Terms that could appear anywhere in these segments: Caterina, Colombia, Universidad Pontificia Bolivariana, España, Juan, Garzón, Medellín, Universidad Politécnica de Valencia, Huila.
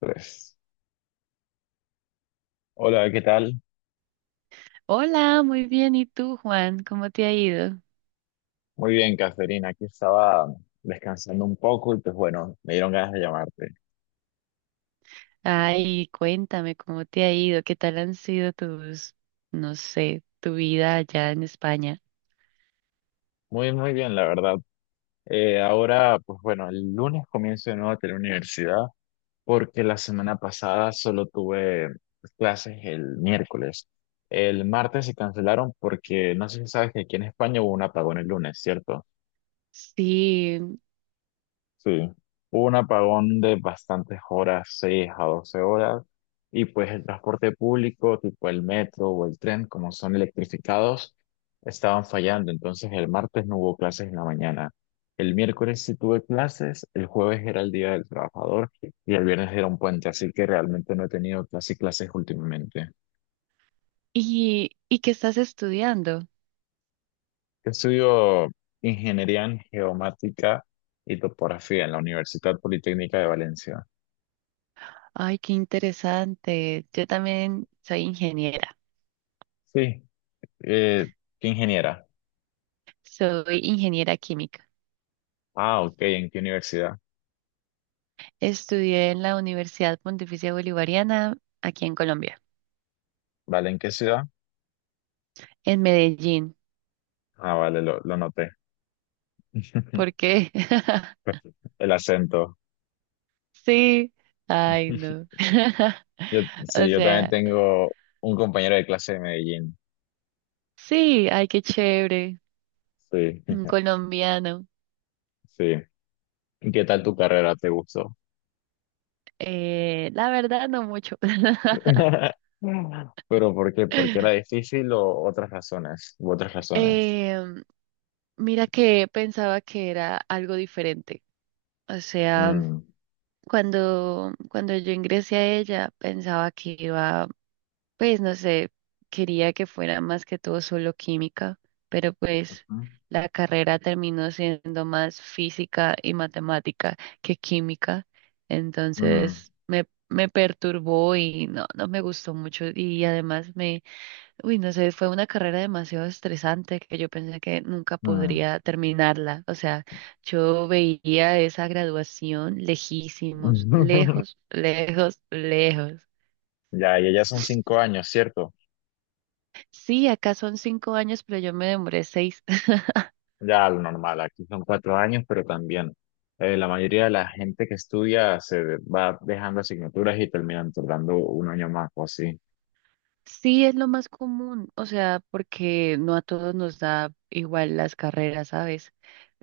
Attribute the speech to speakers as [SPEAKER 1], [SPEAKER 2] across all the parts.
[SPEAKER 1] Tres. Hola, ¿qué tal?
[SPEAKER 2] Hola, muy bien. ¿Y tú, Juan? ¿Cómo te ha ido?
[SPEAKER 1] Muy bien, Caterina. Aquí estaba descansando un poco y pues bueno, me dieron ganas de llamarte.
[SPEAKER 2] Ay, cuéntame cómo te ha ido, qué tal han sido tus, no sé, tu vida allá en España.
[SPEAKER 1] Muy, muy bien, la verdad. Ahora, pues bueno, el lunes comienzo de nuevo a la universidad porque la semana pasada solo tuve pues, clases el miércoles. El martes se cancelaron porque no sé si sabes que aquí en España hubo un apagón el lunes, ¿cierto?
[SPEAKER 2] Sí,
[SPEAKER 1] Sí, hubo un apagón de bastantes horas, 6 a 12 horas, y pues el transporte público, tipo el metro o el tren, como son electrificados, estaban fallando. Entonces el martes no hubo clases en la mañana. El miércoles sí tuve clases, el jueves era el Día del Trabajador y el viernes era un puente, así que realmente no he tenido casi clases últimamente.
[SPEAKER 2] ¿y qué estás estudiando?
[SPEAKER 1] Yo estudio ingeniería en geomática y topografía en la Universidad Politécnica de Valencia.
[SPEAKER 2] Ay, qué interesante. Yo también
[SPEAKER 1] Sí, eh, ¿qué ingeniera?
[SPEAKER 2] soy ingeniera química.
[SPEAKER 1] Ah, ok, ¿en qué universidad?
[SPEAKER 2] Estudié en la Universidad Pontificia Bolivariana, aquí en Colombia,
[SPEAKER 1] ¿Vale? ¿En qué ciudad?
[SPEAKER 2] en Medellín.
[SPEAKER 1] Ah, vale, lo noté.
[SPEAKER 2] ¿Por qué?
[SPEAKER 1] El acento.
[SPEAKER 2] Sí, ay, no.
[SPEAKER 1] Yo,
[SPEAKER 2] O
[SPEAKER 1] sí, yo también
[SPEAKER 2] sea,
[SPEAKER 1] tengo un compañero de clase de Medellín.
[SPEAKER 2] sí, ay, qué chévere.
[SPEAKER 1] Sí,
[SPEAKER 2] Un colombiano.
[SPEAKER 1] sí. ¿Qué tal tu carrera? ¿Te gustó?
[SPEAKER 2] La verdad, no mucho.
[SPEAKER 1] ¿Pero por qué? ¿Porque era difícil o otras razones? ¿U otras razones?
[SPEAKER 2] Em, mira que pensaba que era algo diferente. O sea,
[SPEAKER 1] Mm,
[SPEAKER 2] cuando yo ingresé a ella, pensaba que iba. Pues no sé, quería que fuera más que todo solo química, pero pues la carrera terminó siendo más física y matemática que química,
[SPEAKER 1] mm,
[SPEAKER 2] entonces me perturbó y no, no me gustó mucho y además me, uy, no sé, fue una carrera demasiado estresante que yo pensé que nunca
[SPEAKER 1] mm.
[SPEAKER 2] podría terminarla, o sea, yo veía esa graduación lejísimos, lejos, lejos, lejos.
[SPEAKER 1] Ya, y ya son 5 años, ¿cierto?
[SPEAKER 2] Sí, acá son 5 años, pero yo me demoré seis.
[SPEAKER 1] Ya lo normal, aquí son 4 años, pero también la mayoría de la gente que estudia se va dejando asignaturas y terminan tardando un año más o así.
[SPEAKER 2] Sí, es lo más común, o sea, porque no a todos nos da igual las carreras, ¿sabes?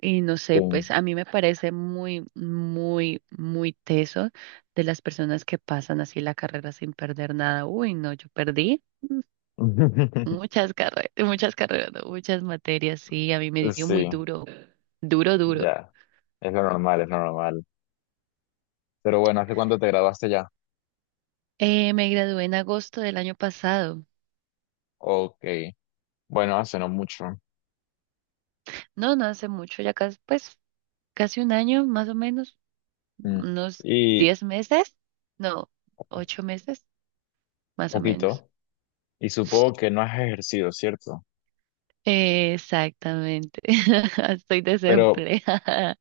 [SPEAKER 2] Y no
[SPEAKER 1] Sí,
[SPEAKER 2] sé, pues a mí me parece muy, muy, muy teso de las personas que pasan así la carrera sin perder nada. Uy, no, yo perdí mm, muchas carreras, no, muchas materias, sí, a mí me dio muy
[SPEAKER 1] Sí,
[SPEAKER 2] duro, duro, duro.
[SPEAKER 1] ya, es lo normal, es lo normal. Pero bueno, ¿hace cuánto te graduaste ya?
[SPEAKER 2] Me gradué en agosto del año pasado.
[SPEAKER 1] Ok, bueno, hace no mucho.
[SPEAKER 2] No, no hace mucho, ya casi, pues casi un año, más o menos,
[SPEAKER 1] Mm.
[SPEAKER 2] unos
[SPEAKER 1] Y
[SPEAKER 2] 10 meses, no, 8 meses, más o menos.
[SPEAKER 1] poquito. Y supongo que no has ejercido, ¿cierto?
[SPEAKER 2] Exactamente, estoy
[SPEAKER 1] Pero,
[SPEAKER 2] desempleada.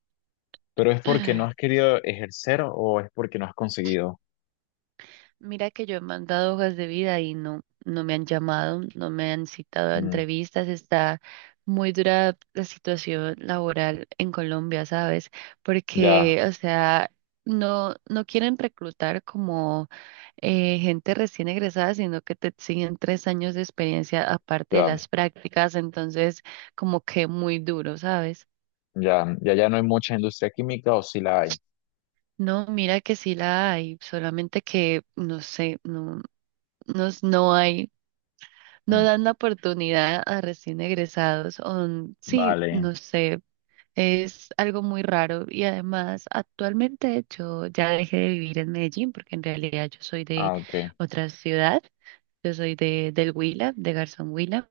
[SPEAKER 1] pero ¿es porque no has querido ejercer o es porque no has conseguido?
[SPEAKER 2] Mira que yo he mandado hojas de vida y no, no me han llamado, no me han citado a
[SPEAKER 1] Mm,
[SPEAKER 2] entrevistas, está muy dura la situación laboral en Colombia, ¿sabes?
[SPEAKER 1] ya,
[SPEAKER 2] Porque, o sea, no, no quieren reclutar como gente recién egresada, sino que te exigen 3 años de experiencia aparte de
[SPEAKER 1] ya.
[SPEAKER 2] las prácticas, entonces como que muy duro, ¿sabes?
[SPEAKER 1] Ya, ya, ya no hay mucha industria química o si la hay.
[SPEAKER 2] No, mira que sí la hay, solamente que no sé, no, no hay, no
[SPEAKER 1] Mm,
[SPEAKER 2] dan la oportunidad a recién egresados, o sí,
[SPEAKER 1] vale.
[SPEAKER 2] no sé. Es algo muy raro y además actualmente yo ya dejé de vivir en Medellín porque en realidad yo soy de
[SPEAKER 1] Ah, ok,
[SPEAKER 2] otra ciudad, yo soy de del Huila, de Garzón Huila.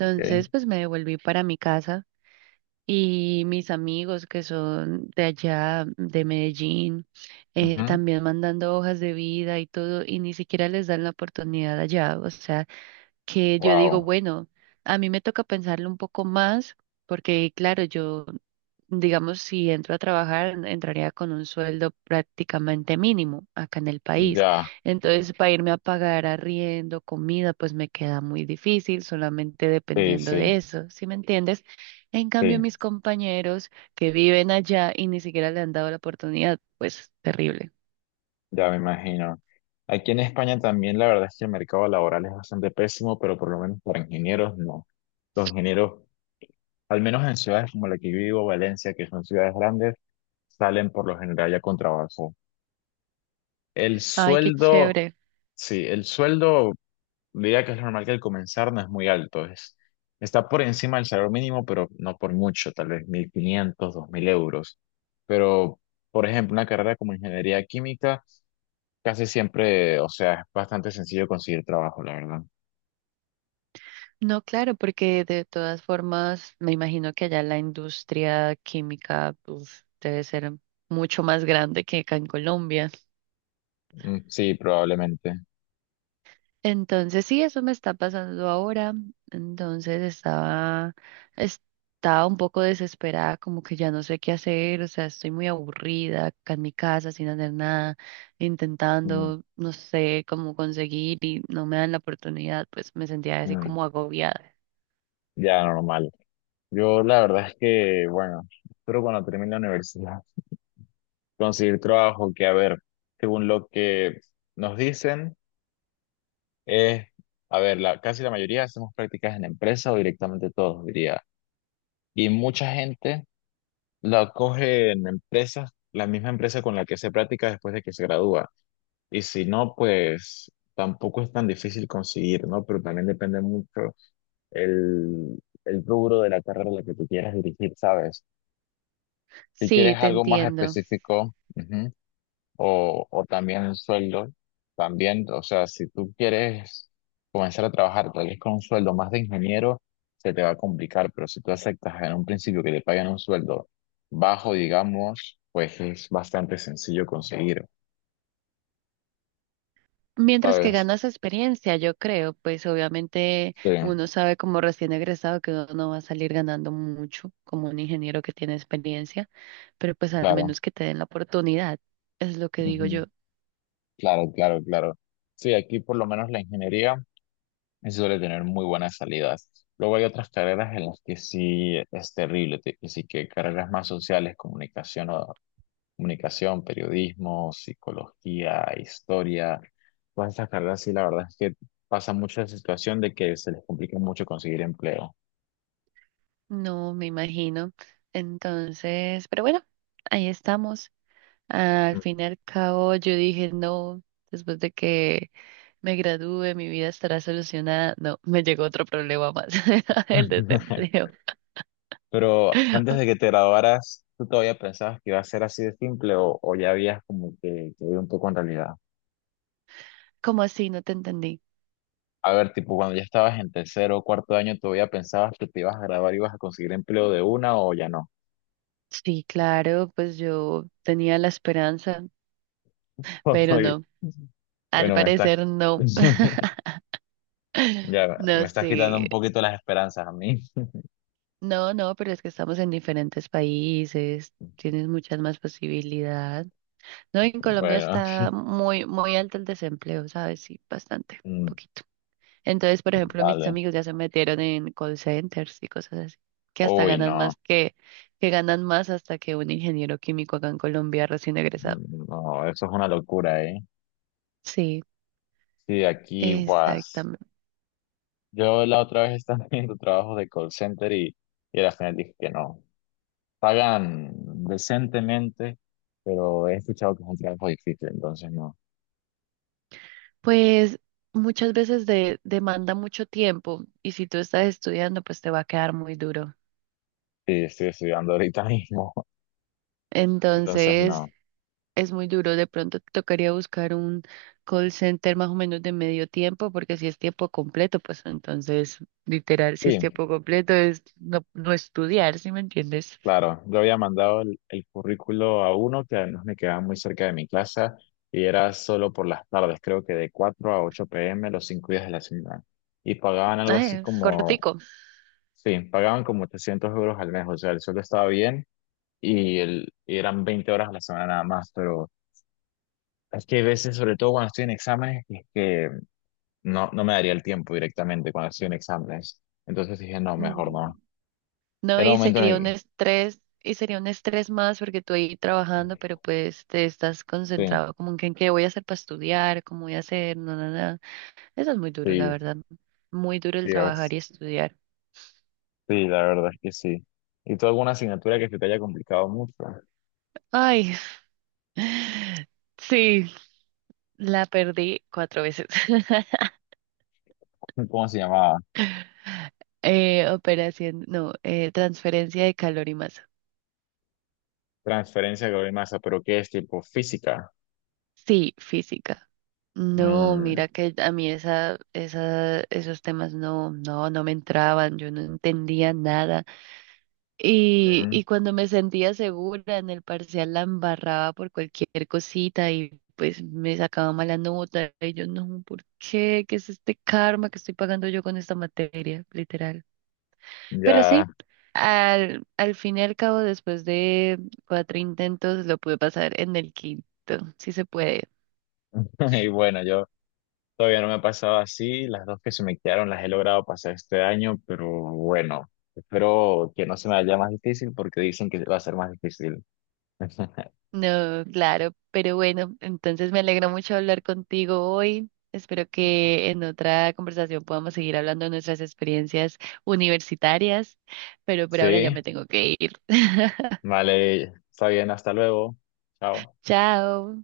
[SPEAKER 1] ok.
[SPEAKER 2] pues me devolví para mi casa y mis amigos que son de allá, de Medellín,
[SPEAKER 1] Ujú.
[SPEAKER 2] también mandando hojas de vida y todo, y ni siquiera les dan la oportunidad allá. O sea, que yo digo,
[SPEAKER 1] Wow.
[SPEAKER 2] bueno, a mí me toca pensarlo un poco más, porque claro, yo, digamos, si entro a trabajar, entraría con un sueldo prácticamente mínimo acá en el país.
[SPEAKER 1] Ya,
[SPEAKER 2] Entonces, para irme a pagar arriendo, comida, pues me queda muy difícil, solamente
[SPEAKER 1] sí,
[SPEAKER 2] dependiendo
[SPEAKER 1] sí,
[SPEAKER 2] de eso, ¿sí me entiendes? En cambio,
[SPEAKER 1] sí,
[SPEAKER 2] mis compañeros que viven allá y ni siquiera le han dado la oportunidad, pues terrible.
[SPEAKER 1] ya me imagino. Aquí en España también la verdad es que el mercado laboral es bastante pésimo, pero por lo menos para ingenieros no. Los ingenieros, al menos en ciudades como la que yo vivo, Valencia, que son ciudades grandes, salen por lo general ya con trabajo. El
[SPEAKER 2] Ay, qué
[SPEAKER 1] sueldo,
[SPEAKER 2] chévere.
[SPEAKER 1] sí, el sueldo diría que es normal que al comenzar no es muy alto, está por encima del salario mínimo, pero no por mucho, tal vez 1.500 dos mil euros. Pero, por ejemplo, una carrera como ingeniería química, casi siempre, o sea, es bastante sencillo conseguir trabajo, la verdad.
[SPEAKER 2] No, claro, porque de todas formas me imagino que allá la industria química uf, debe ser mucho más grande que acá en Colombia.
[SPEAKER 1] Mm, sí, probablemente.
[SPEAKER 2] Entonces, sí, eso me está pasando ahora. Entonces estaba, estaba un poco desesperada, como que ya no sé qué hacer, o sea, estoy muy aburrida acá en mi casa sin hacer nada,
[SPEAKER 1] Mm,
[SPEAKER 2] intentando, no sé cómo conseguir y no me dan la oportunidad, pues me sentía así
[SPEAKER 1] mm,
[SPEAKER 2] como agobiada.
[SPEAKER 1] ya, normal. Yo la verdad es que, bueno, espero cuando termine la universidad conseguir trabajo, que a ver, según lo que nos dicen. Eh, a ver, casi la mayoría hacemos prácticas en empresa o directamente todos, diría. Y mucha gente la coge en empresas, la misma empresa con la que hace práctica después de que se gradúa. Y si no, pues tampoco es tan difícil conseguir, ¿no? Pero también depende mucho el, el rubro de la carrera a la que tú quieras dirigir, ¿sabes? Si quieres
[SPEAKER 2] Sí, te
[SPEAKER 1] algo más
[SPEAKER 2] entiendo.
[SPEAKER 1] específico, ujú, o también el sueldo, también, o sea, si tú quieres comenzar a trabajar tal vez con un sueldo más de ingeniero, se te va a complicar, pero si tú aceptas en un principio que te pagan un sueldo bajo, digamos, pues es bastante sencillo conseguir,
[SPEAKER 2] Mientras que
[SPEAKER 1] ¿sabes?
[SPEAKER 2] ganas experiencia, yo creo, pues obviamente
[SPEAKER 1] Sí,
[SPEAKER 2] uno sabe como recién egresado que uno no va a salir ganando mucho como un ingeniero que tiene experiencia, pero pues al
[SPEAKER 1] claro,
[SPEAKER 2] menos que te den la oportunidad, es lo que digo
[SPEAKER 1] ujú,
[SPEAKER 2] yo.
[SPEAKER 1] claro, claro, claro. Sí, aquí por lo menos la ingeniería suele tener muy buenas salidas. Luego hay otras carreras en las que sí es terrible, que sí que carreras más sociales, comunicación, periodismo, psicología, historia, todas estas carreras, sí, la verdad es que pasa mucho la situación de que se les complica mucho conseguir empleo.
[SPEAKER 2] No me imagino. Entonces, pero bueno, ahí estamos. Al fin y al cabo, yo dije, no, después de que me gradúe, mi vida estará solucionada. No, me llegó otro problema más, el desempleo.
[SPEAKER 1] Pero antes de que te graduaras, ¿tú todavía pensabas que iba a ser así de simple o, ya habías como que ido un poco en realidad?
[SPEAKER 2] ¿Cómo así? No te entendí.
[SPEAKER 1] A ver, tipo, cuando ya estabas en tercero o cuarto año, ¿todavía pensabas que te ibas a graduar y ibas a conseguir empleo de una o ya no?
[SPEAKER 2] Sí, claro, pues yo tenía la esperanza, pero
[SPEAKER 1] Oye,
[SPEAKER 2] no, al
[SPEAKER 1] bueno,
[SPEAKER 2] parecer no,
[SPEAKER 1] ya, me
[SPEAKER 2] no
[SPEAKER 1] estás quitando un
[SPEAKER 2] sé,
[SPEAKER 1] poquito las esperanzas a mí.
[SPEAKER 2] no, no, pero es que estamos en diferentes países, tienes muchas más posibilidades. No, en Colombia
[SPEAKER 1] Bueno.
[SPEAKER 2] está muy, muy alto el desempleo, ¿sabes? Sí, bastante,
[SPEAKER 1] Mm,
[SPEAKER 2] poquito. Entonces, por ejemplo, mis
[SPEAKER 1] vale.
[SPEAKER 2] amigos ya se metieron en call centers y cosas así, que hasta
[SPEAKER 1] Uy,
[SPEAKER 2] ganan
[SPEAKER 1] no.
[SPEAKER 2] más que ganan más hasta que un ingeniero químico acá en Colombia recién egresado.
[SPEAKER 1] Mm, no, eso es una locura, ¿eh?
[SPEAKER 2] Sí,
[SPEAKER 1] Sí, aquí, pues.
[SPEAKER 2] exactamente.
[SPEAKER 1] Yo la otra vez estaba haciendo trabajos de call center y al final dije que no. Pagan decentemente, pero he escuchado que es un trabajo difícil, entonces no.
[SPEAKER 2] Pues muchas veces demanda mucho tiempo y si tú estás estudiando, pues te va a quedar muy duro.
[SPEAKER 1] Sí, estoy estudiando ahorita mismo, entonces
[SPEAKER 2] Entonces,
[SPEAKER 1] no.
[SPEAKER 2] es muy duro. De pronto te tocaría buscar un call center más o menos de medio tiempo, porque si es tiempo completo, pues entonces, literal, si es
[SPEAKER 1] Sí.
[SPEAKER 2] tiempo completo es no, no estudiar, ¿sí me entiendes?
[SPEAKER 1] Claro, yo había mandado el currículo a uno que además me quedaba muy cerca de mi casa y era solo por las tardes, creo que de cuatro a 8 pm los 5 días de la semana. Y pagaban algo
[SPEAKER 2] Ah,
[SPEAKER 1] así
[SPEAKER 2] es
[SPEAKER 1] como,
[SPEAKER 2] cortico.
[SPEAKER 1] sí, pagaban como 800 € al mes, o sea, el sueldo estaba bien y eran 20 horas a la semana nada más, pero es que hay veces, sobre todo cuando estoy en exámenes, es que no, no me daría el tiempo directamente cuando estoy en exámenes. Entonces dije, no, mejor
[SPEAKER 2] Mm.
[SPEAKER 1] no.
[SPEAKER 2] No,
[SPEAKER 1] Era
[SPEAKER 2] y
[SPEAKER 1] un momento en el
[SPEAKER 2] sería un
[SPEAKER 1] que.
[SPEAKER 2] estrés, y sería un estrés más porque tú ahí trabajando, pero pues te estás
[SPEAKER 1] Sí,
[SPEAKER 2] concentrado como en que en qué voy a hacer para estudiar, cómo voy a hacer, no, no, no. Eso es muy duro, la
[SPEAKER 1] sí,
[SPEAKER 2] verdad. Muy duro el
[SPEAKER 1] sí.
[SPEAKER 2] trabajar y estudiar.
[SPEAKER 1] Sí, la verdad es que sí. ¿Y tú alguna asignatura que se te haya complicado mucho?
[SPEAKER 2] Ay, sí, la perdí 4 veces.
[SPEAKER 1] ¿Cómo se llamaba?
[SPEAKER 2] Operación, no, transferencia de calor y masa.
[SPEAKER 1] Transferencia de calor y masa, pero ¿qué es tipo física?
[SPEAKER 2] Sí, física. No,
[SPEAKER 1] Mm,
[SPEAKER 2] mira que a mí esos temas no, no, no me entraban, yo no entendía nada. Y,
[SPEAKER 1] mm,
[SPEAKER 2] y cuando me sentía segura en el parcial la embarraba por cualquier cosita y pues me sacaba mala nota y yo no, ¿por qué? ¿Qué es este karma que estoy pagando yo con esta materia? Literal. Pero sí,
[SPEAKER 1] ya.
[SPEAKER 2] al fin y al cabo, después de 4 intentos, lo pude pasar en el quinto. Sí se puede.
[SPEAKER 1] Y bueno, yo todavía no me ha pasado así. Las dos que se me quedaron las he logrado pasar este año, pero bueno, espero que no se me haya más difícil porque dicen que va a ser más difícil.
[SPEAKER 2] No, claro, pero bueno, entonces me alegro mucho hablar contigo hoy. Espero que en otra conversación podamos seguir hablando de nuestras experiencias universitarias, pero por ahora ya
[SPEAKER 1] Sí,
[SPEAKER 2] me tengo que ir.
[SPEAKER 1] vale, está bien, hasta luego. Chao.
[SPEAKER 2] Chao.